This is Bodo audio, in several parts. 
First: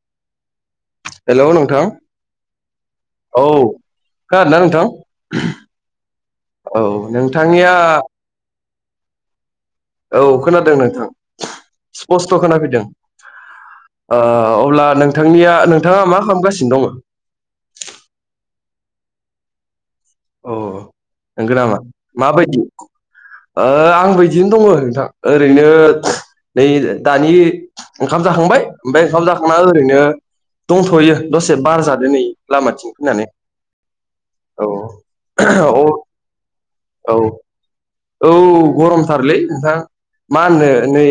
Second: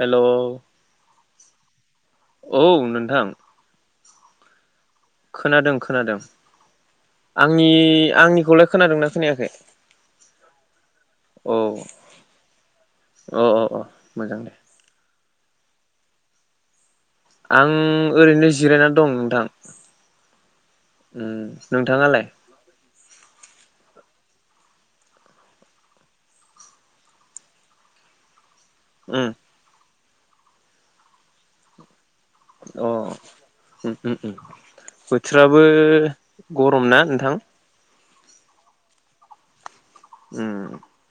हेल' हेल' नोंथां। औ नोंथां। खोना दोंना नोंथां? खोनादों खोनादों औ आंनि नोंथांनिया आंनिखौलाय खोनादोंना खोनायाखै। औ खोनादों नोंथां औ स्पिस्थ' खोनाफैदों। अ अ अ ओ मोजां दे अब्ला नोंथांनिया नोंथाङा मा खामगासिनो दङो। आं ओरैनो जिरायनानै दं नोंथां। उम अ'नोंगो नामा नोंथाङालाय माबायदि ओ आं बिदिनो दङ नोंथां ओरैनो नै दानि ओंखाम जाखांबाय। ओमफाय ओंखाम उम जाखांना ओरैनो दंथ'यो दसे बारजादो नै। अ लामाथिं फैनानै उम उम उम औ। बोथोराबो औ गरम ना औ नोंथां। औ गरमथारलै नोंथां मा उम होनो नै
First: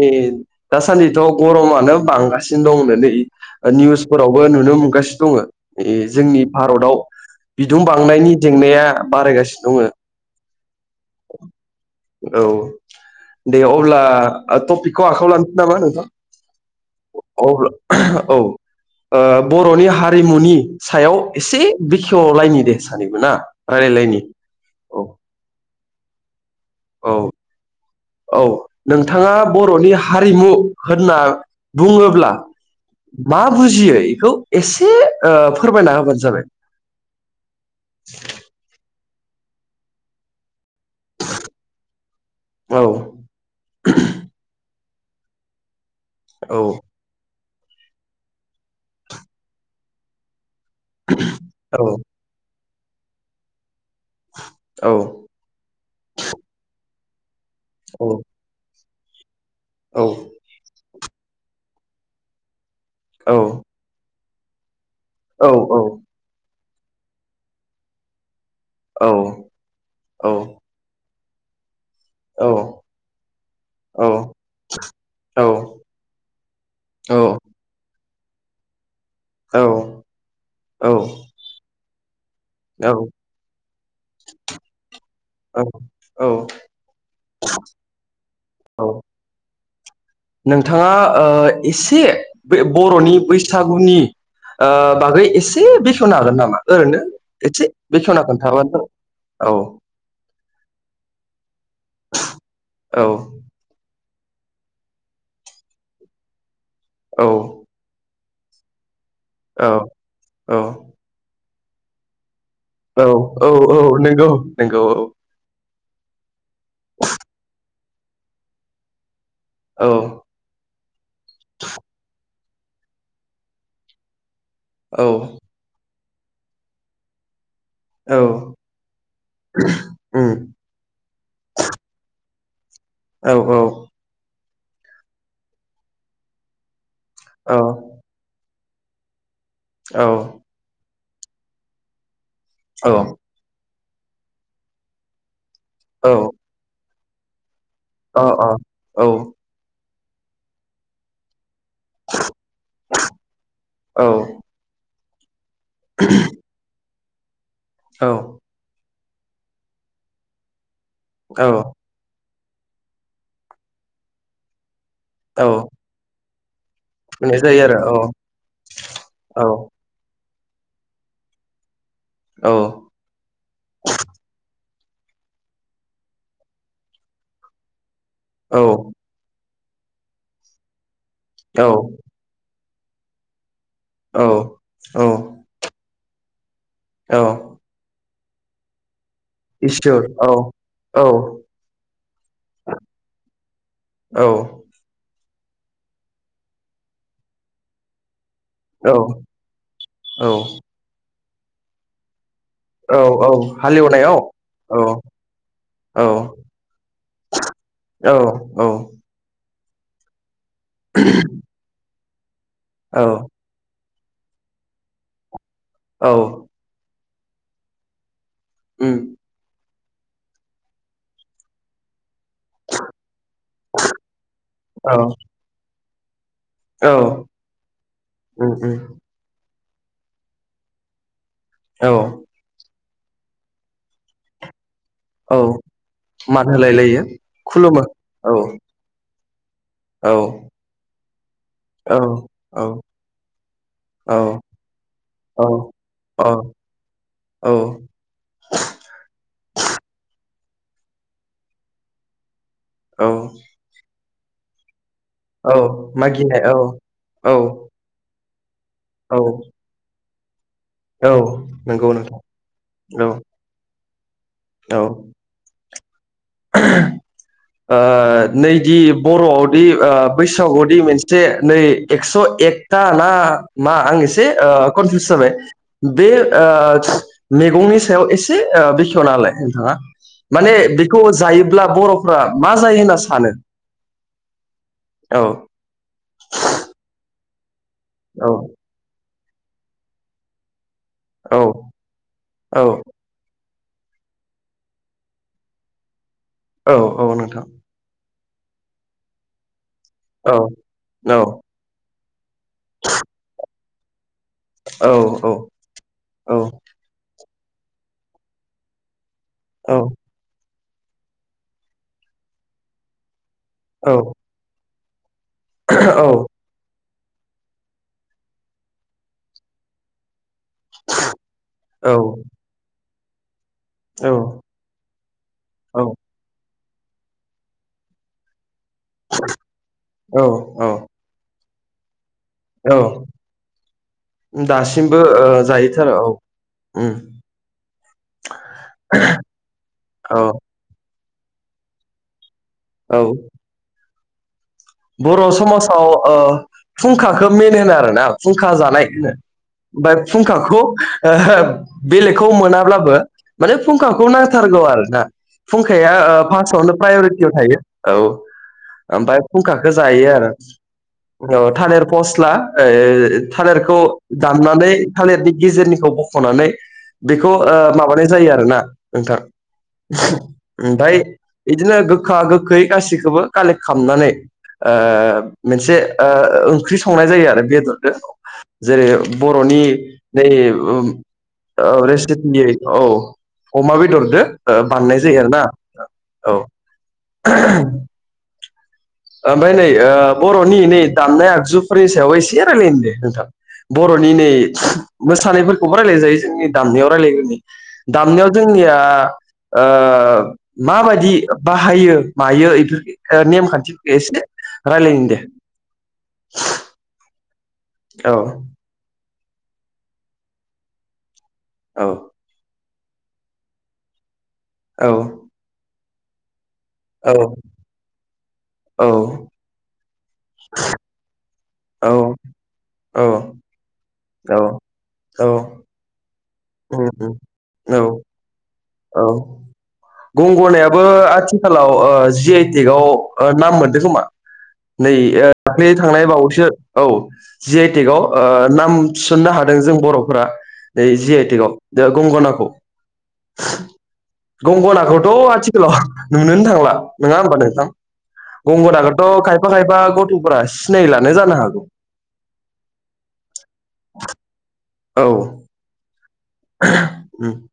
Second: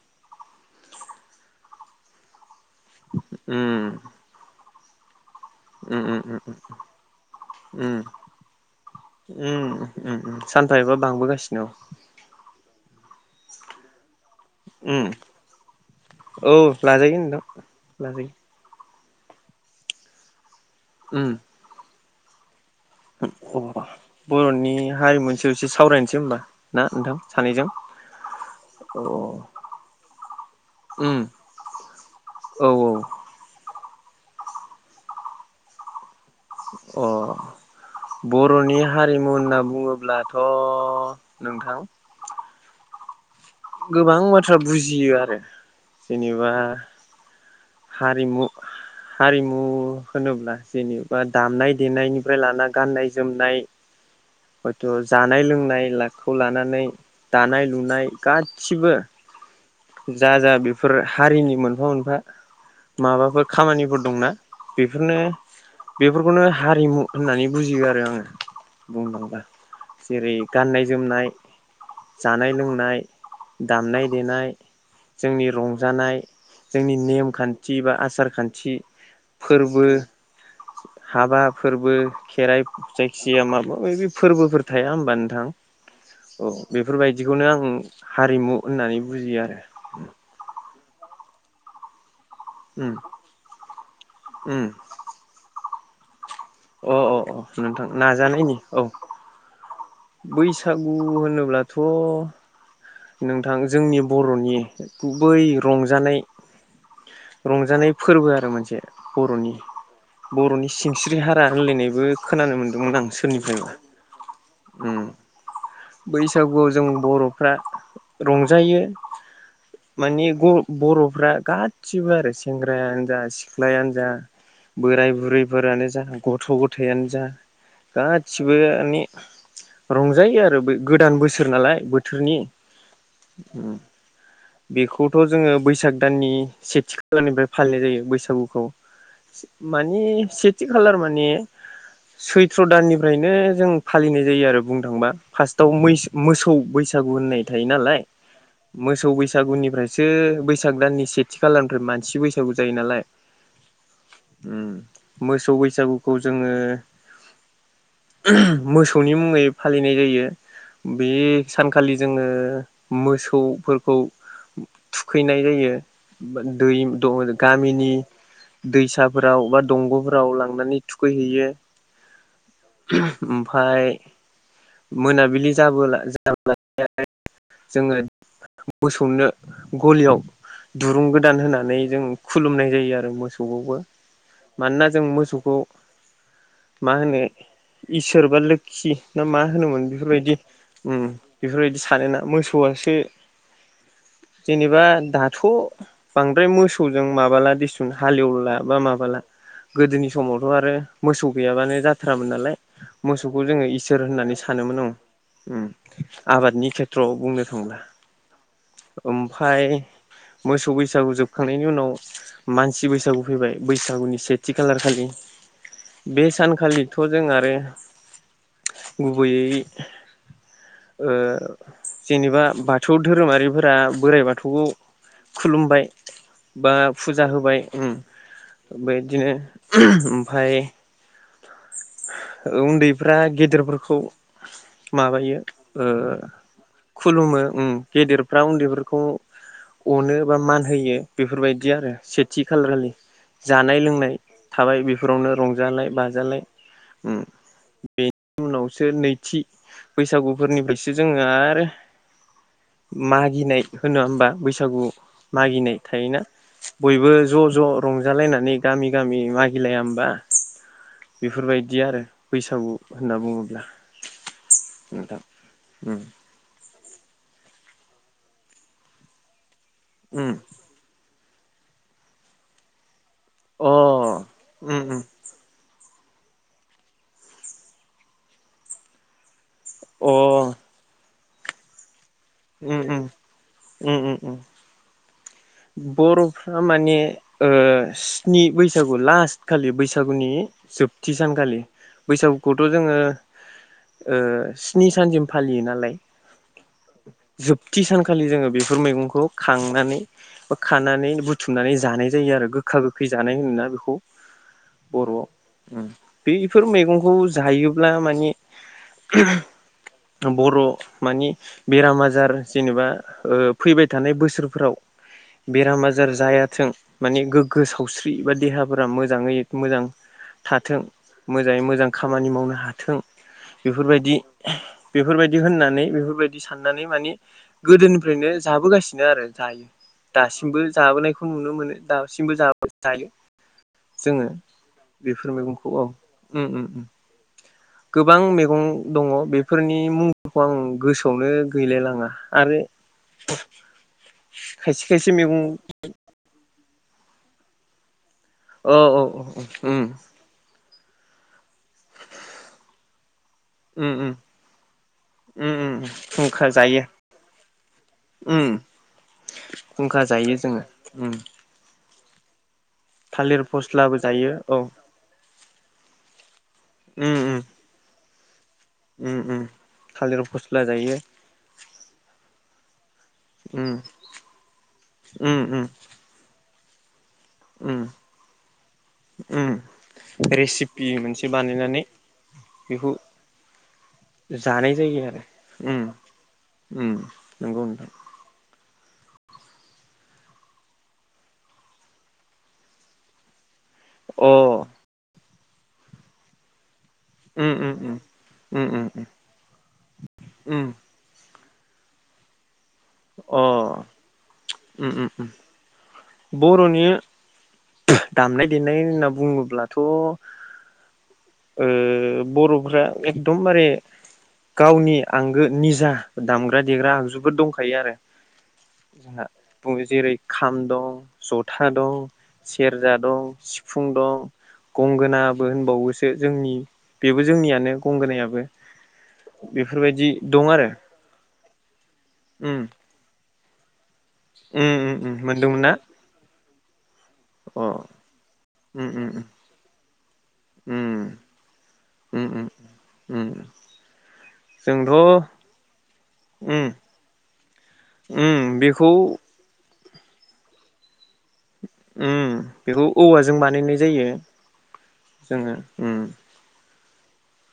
दासान्दिथ' गरमानो बांगासिनो दं नै उम निउसफोरावबो नुनो नुगासिनो दङ उम उम उम जोंनि भारताव बिदुं उम बांनायनि जेंनाया बारायगासिनो उम दङ उम सानफा एफा बांबोगासिनो। औ दे अब्ला औ टपिकखौ उम आखाइयाव लानोसै नामा नोंथां। औ लाजायो नोंथां अब्ला लाजायो औ। ओ बर'नि हारिमुनि सायाव उम एसे बेखेवलायनि दे सानैबो ना रायलायलायनि बर'नि औ हारिमुनिसो सासायावसो एसे सावरायनोसै होमबा ना औ नोंथां सानैजों औ औ नोंथाङा बर'नि हारिमु होनना उम बुङोब्ला औ मा बुजियो इखौ एसे ओ फोरमायना होबानो जाबाय अ' बर'नि हारिमु होनना बुङोब्लाथ' नोंथां औ गोबां बाथ्रा बुजियो आरो जेनेबा औ हारिमु हारिमु होनोब्ला जेनेबा दामनाय औ देनायनिफ्राय लाना गाननाय जोमनाय हयथ' औ जानाय लोंनायलाखौ लानानै दानाय लुनाय औ गासिबो औ जा जा बेफोर हारिनि मोनफा मोनफा औ माबाफोर खामानिफोर दंना? बेफोरनो औ बेफोरखौनो हारिमु होननानै बुजियो आरो आङो औ बुंनांबा औ जेरै' गाननाय जोमनाय जानाय लोंनाय दामनाय देनाय जोंनि रंजानाय जोंनि नेम खान्थि बा आसार खान्थि फोरबो हाबा फोरबो खेराइ औ जायखिजया माबा मायबि फोरबोफोर थाया होमबा नोंथां औ औ बेफोरबायदिखौनो आं हारिमु औ होननानै बुजियो आरो नोंथाङा ओ एसे बे उम बर'नि बैसागुनि उम ओ बागै एसे बेखेवनो हागोन नामा? मा अ ओरैनो अ अ एसे नोंथां बेखवना नाजानायनि खोन्थाबानो औ जाबाय औ बैसागु होनोब्लाथ' औ नोंथां जोंनि बर'नि गुबै रंजानाय औ रंजानाय फोरबो आरो मोनसे बर'नि बर'नि सिनस्रि हारा होनलायनायबो खोनानो औ औ औ नंगौ। नंगौ औ ओम बैसागुआव जों बर'फ्रा रंजायो औ माने ब-बर'फ्रा गाससिबो आरो सेंग्रायानो जा सिख्लायानो जा औ बोराय बुरैफोरानो जा गथ' गथाययानो जा औ गासिबोनि उम रंजायो आरो बे गोदान बोसोर नालाय बोथोरनि औ औ बेखौथ' जोङो बैसाग दाननि सेथि खालनिफ्राय औ फालिनाय जायो बैसागुखौ। मानि सेथि खालार माने सैथ्र' औ दाननिफ्रायनो जों फालिनाय जायो आरो बुंनो थांबा फार्स्टआव मैसो औ अ मोसौ बैसाग सागु होननाय थायो नालाय औ मोसौ बैस फ्रायसो बैसाग दाननि सेथि खालाम मानसि बैसागु जायो नालाय उम मो सौ बैसागुखौ जोङो मोसौनि मुङै फालिनाय जायो बे औ सानखालि जोङो मोसौफोरखौ थुखैनाय औ जायो। दै फुनाय [unintelligible] जायो गामिनि आरो दैसाफोराव औ बा दंग' फ्राव लांनानै थुखैहैयो औ ओमफाय मोनाबिलि जाबोला जाब्ला [unintelligible] जोङो औ। खौनो गलियाव दुरुं गोदान औ होनानै जों खुलुमनाय जायो आरो मोसौखौबो। औ मानोना औ जों मोसौखौ मा औ होनो इसोर बा लोखि ना मा होनोमोन इसोर औ बेफोरबायदि औ ओम बेफोरबायदि सानोना मोसौआसो औ जेनेबा दा थ' बांद्राय मोसौजों माबाला दिसुन हालेव ला बा औ माबाला गोदोनि समावथ' आरो मोसौ गैयाबानो जाथारामोन नालाय औ औ मोसौखौ जोङो इसोर हालेवनायाव होननानै औ सानोमोन ओं ओम औ आबादनि खेथ्रआव बुंनो थांला औ औ ओमफफाय मोसौ बैसागु जोबखांनायनि उनाव मानसि औ बैसागु फैबाय बैसागुनि सेथि खालारखालि बे औ सानखालि जों आरो उम गुबैयै ओ जेनेबा थौ धोरोमारिफोरा बोराइ बाथौखौ औ खुलुमबाय। बा औ फुजा होबाय ओम उम उम बेदिनो ओहोम ओमफ्राय औ उन्दैफ्रा गेदेरफोरखौ माबायो औ ओ मान होलाय लायो खुलुमो ओम औ गेदेरफ्रा उन्दैफोरखौ औ अनो बा मान होयो बेफोरबायदि आरो औ सेथि औ खालार खालि। जानाय-लोंनाय थाबाय बेफोरावनो औ रंजालाय-बाजालाय। ओम बेनि उनावसो नैथि बैसा गुफोरनिफ्रायसो जोङो आरो औ मागिनाय होना होमबा बैसागु औ मागिनाय थायोना। मागिनाय औ बयबो औ ज' ज' रंजालायना औ गामि-गामि मागिलाया होमबा औ बेफोरबायदि नंगौ आरो नोंथां बैसागु औ होनना बुङोब्ला। औ नोंथां उम ओहोम- ओ नैदि बर'आवदि ओ उम बैसागुदि मोनसे जे नै एक्स' एकथा ना अ मा आं एसे ओ उम उम कनफिउस जाबाय बे ओ मैगंनि सायाव एसे ओ बेखेवना होलाय मा अ माने- बेखौ जायोब्ला बर' मा जायो उम उम होनना सानो उम उम उम औ बर'फ्रा माने ओ औ स्नि बैसागु लास्ट खालि बैसागुनि जोबथि औ सानखालि औ बैसागुखौथ' जोङो स्नि सानसिम फालियो नालाय औ औ नोंथां खालि जोङो बेफोर मैगंखौ खांनानै औ बा खानानै औ बुथुमनानै जानाय जायो आरो गोखा-गोखै जानाय होनोना बेखौ। औ बर'आव औ ओम औ बेफोर मैगंखौ हायोब्ला माने औ ओम बर' मानि बेराम आजार जेनेबा ओ फैबाय औ थानाय बोसोरफोराव बेराम आजार जायाथों माने गोग्गो सावस्रि बा देहाफोरा मोजाङै मोजां थाथों मोजाङै मोजां खामानि औ मावनो हाथों। बेफोरबायदि एहे बेफोरबायदि होननानै औ बेफोरबायदि साननानै माने गोदोनिफ्रायनो जाबोगासिनो आरो जायो दासिमबो औ जाबोनायखौ नुनो मोनो दा सिमबो जाबो औ जायो। जोङो दासिमबो ओ बेफोर मैगंखौ जायोथर' औ उम उम उम ओम गोबां मैगं दङ बेफोरनि औ मुंफोरखौ आं गोसोआवनो गैलायलाङा आरो औ खायसे खायसे बर' मैगं समाजाव ओ खुंखाखौ मेन होनो आरो ना? खुंखा औ जानाय औ होनो औ उम ओमफ्राय खुंखाखौ- ओहोम बेलेगखौ मोनाब्लाबो माने उम उम खुंखाखौ नांथारगौ आरो ना? उम उम खुंखाया खुंखा फार्स्टआवनो जायो प्रायरिटियाव थायो औ उम ओमफ्राय फुंखखो खुंखा जायो आरो जोङो उम औ थालिर फस्ला ओ थालिर थालिरखौ फस्लाबो जायो औ दामनानै थालिरनि गेजेरनिखौ बख'नानै उम बेखौ उम ओ माबोरै जायो आरो ना उम नोंथां उम [unintelligible] थालिर फस्ला ओमफाय जायो इदिनो गोग्खा गोग्खै गसि बो कालेक उम खामनानै ओ उम उम मोनसे ओ संनाय जायो आरो उम बेदरखो। जेरै बर'नि उम बे ओम रेसिपि मोनसे बानायनानै ओब रेसिपियै औ बेखौ अमा बेदरदो ओ बाननाय जायो आरो ना ओम, नोंगौ नोंथां। ओमफाय नै ओ बर'नि नै दामनाय आगजुफोरनि सायाव एसे रायलानि दे नोंथां। बर'नि नै अ मोसानायफोरखौबो रायलाय जायो जोंनि दामनायाव रायलायग्रोनि उम उम दामनायाव उम जोंनिया उम उम ओ उम माबायदि बाहायो मायो [unintelligible] नेमखान्थि ओम ओम ओम बर'नि [unintelligible] औ दामनाय देनाय होनना बुङोब्लाथ' ओ औ बर'फ्रा एकदमबारे औ गावनि आंगो निजा दामग देग्रा देग्रा औ आगजुफोर दंखायो आरो औ जोंहा जेरै खाम दं जथ था औ दं सेरजा दं औ सिफुं दं औ औ गंगोनाबो होनबावोसो। जोंनि उम उम बेबो जोंनियानो औ गंगोनायाबो । औ आरो गंगनायाबो आथि आखालाव ओ जि उम आइटिकव नाम मोनदों खोमा? उम नै उम उम ओ मोनदोंमोन दाख्लै ना थांनाय बावैसो औ जि अ आइटेकव ओ नाम उम उम थिसननो हादों जों बर'फोरा। दै उम जि आइ टेक आव जाहा उम गंगनाखौ उम उम जोंथ' गंगनाखौथ' आथिखालाव नुनोनो उम थांला नङा होमबा नोंथां? उम बेखौ गंगनाखौथ' खायफा खायफा गथ'फोरा सिनायला ओम बेखौ औवाजों बानायनाय जायो। जोङो ओम। [unintelligible]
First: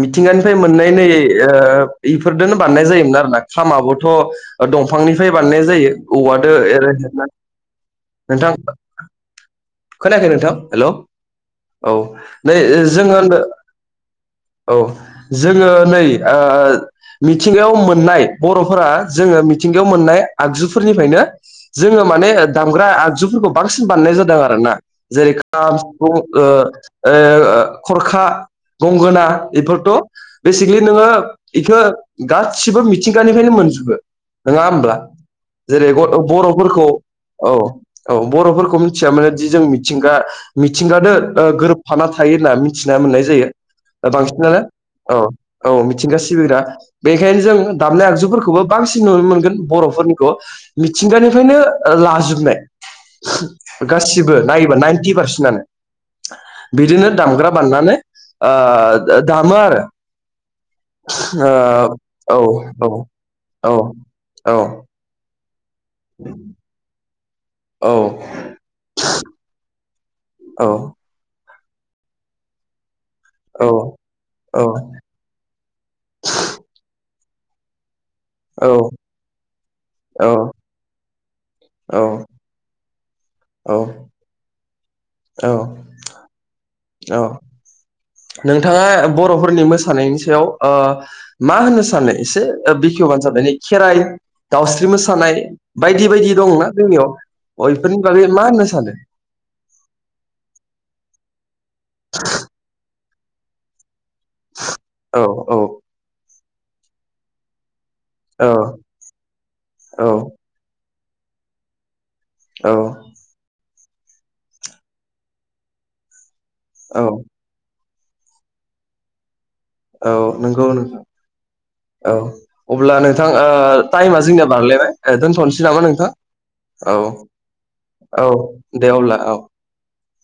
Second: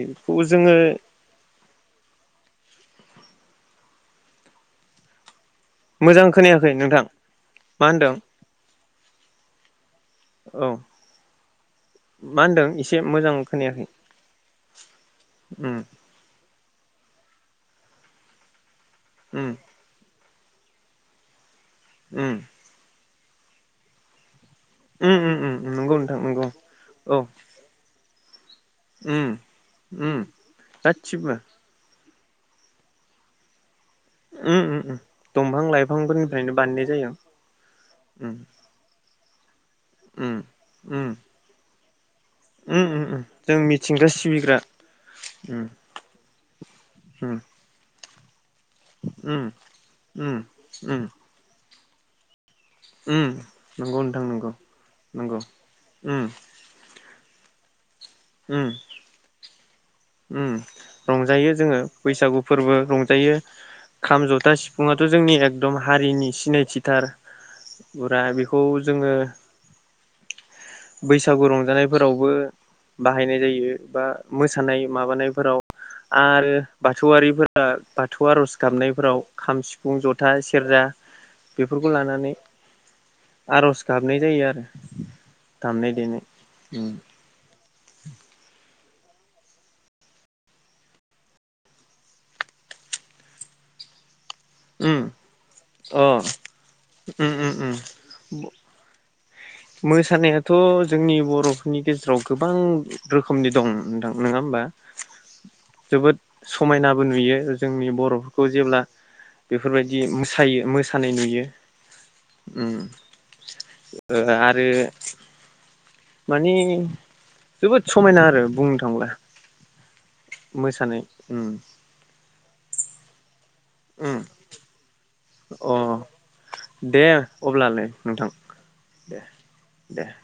मिथिंगानिफाय जोङो मोननाय नै ओ इफोरदोनोंनो बानायनाय जायोमोन आरोना खामाबोथ' दंफांनिफाय बानायनाय जायो मोजां औवादो खोनायाखै एरै नोंथां मा होनदों नोंथां। खोनायाखै नोंथां औ हेल' औ मा नै होनदों ओ एसे जोङो मोजां खोनायाखै [unintelligible] औ जोङो उम नै ओ मिथिंगायाव मोननाय बर'फोरा जोङो उम मिथिंगायाव मोननाय आगजुफोरनिफायनो जोङो माने उम दामग्रा आगजुफोरखौ बांसिन बानायनाय जादों आरो न आरोना उम जेरै उम उम खाम नंगौ सिफुं नोंथां नंगौ ओ आ औ खरखा। गंगोना उम बेफोरथ' उम बेसिकेलि नोङो गासिबो इखो गासिबो मिथिंगानिफ्रायनो मोनजोबो उम नङा उम होमब्ला? उम दंफां जेरै लाइफांफोरनिफ्रायनो बानायनाय बर'फोरखौ जायो औ औ उम बर'फोरखौ मिथिया माने जि जों मिथिंगा उम मिथिंगादो गोरोबफाना थायो। होनना मिथिना मोननाय ओम जायो जों मि बांसिनानो औ औ मिथिंगा सिबिग्रा उम बेनिखायनो जों दामनाय आगजु फोरखौबो बांसिन नुनो उम मोनगोन बर'फोरनिखौ उम उम मिथिंगानिफ्रायनो लाजोबनाय उम नंगौ नोंथां गासिबो नंगौ नायोबा नाइन्टि नंगौ पारसेन्टनो उम बिदिनो दामग्रा बाननानै ओ उम दामो आरो। उम रंजायो जोङो ओ बैसागु फोरबो रंजायो औ खाम जथा सिफुंआथ' जोंनि ए एकदम हारिनि सिनायथिथार औ गुरा बेखौ जोङो औ बैसागु रंजानायफोरावबो बाहायनाय औ जायो बा औ मोसानाय माबानायफोराव आरो ब बाथौआरिफोरा बाथौ आर'ज औ गाबनायफोराव खाम सिफुं औ जथा सेरजा बेफोरखौ लानानै आर'ज गाबनाय जायो आरो। औ दामनाय देनाय उम औ। नोंथाङा बर'फोरनि मोसानायनि सायाव ओ मा होननो सानो एसे बिखेव? [unintelligible] खेराय दाउस्रि उम मोसानाय अ बायदि बायदि दंना जोंनियाव उम उम उम बफोरनि बागै मा होननो सानो? मोसानायाथ' जोंनि बर'फोरनि गेजेराव गोबां रोखोमनि दं ‌। नङा होमबा औ औ जोबोद समायनाबो नुयो जोंनि बर'फोरखौ औ जेब्ला औ बेफोरबायदि मोसायो मोसानाय नुयो औ [inaudible] आरो मानि औ जोबोद समायना आरो बुंनो थांब्ला । औ नंगौ नों औ अब्ला नोंथां टाइमा उम जोंनिया बारलायबाय दोन्थ'नोसै अ नामा नोंथां औ दे अब्लालाय । औ नोंथां दे अब्ला औ । दे ।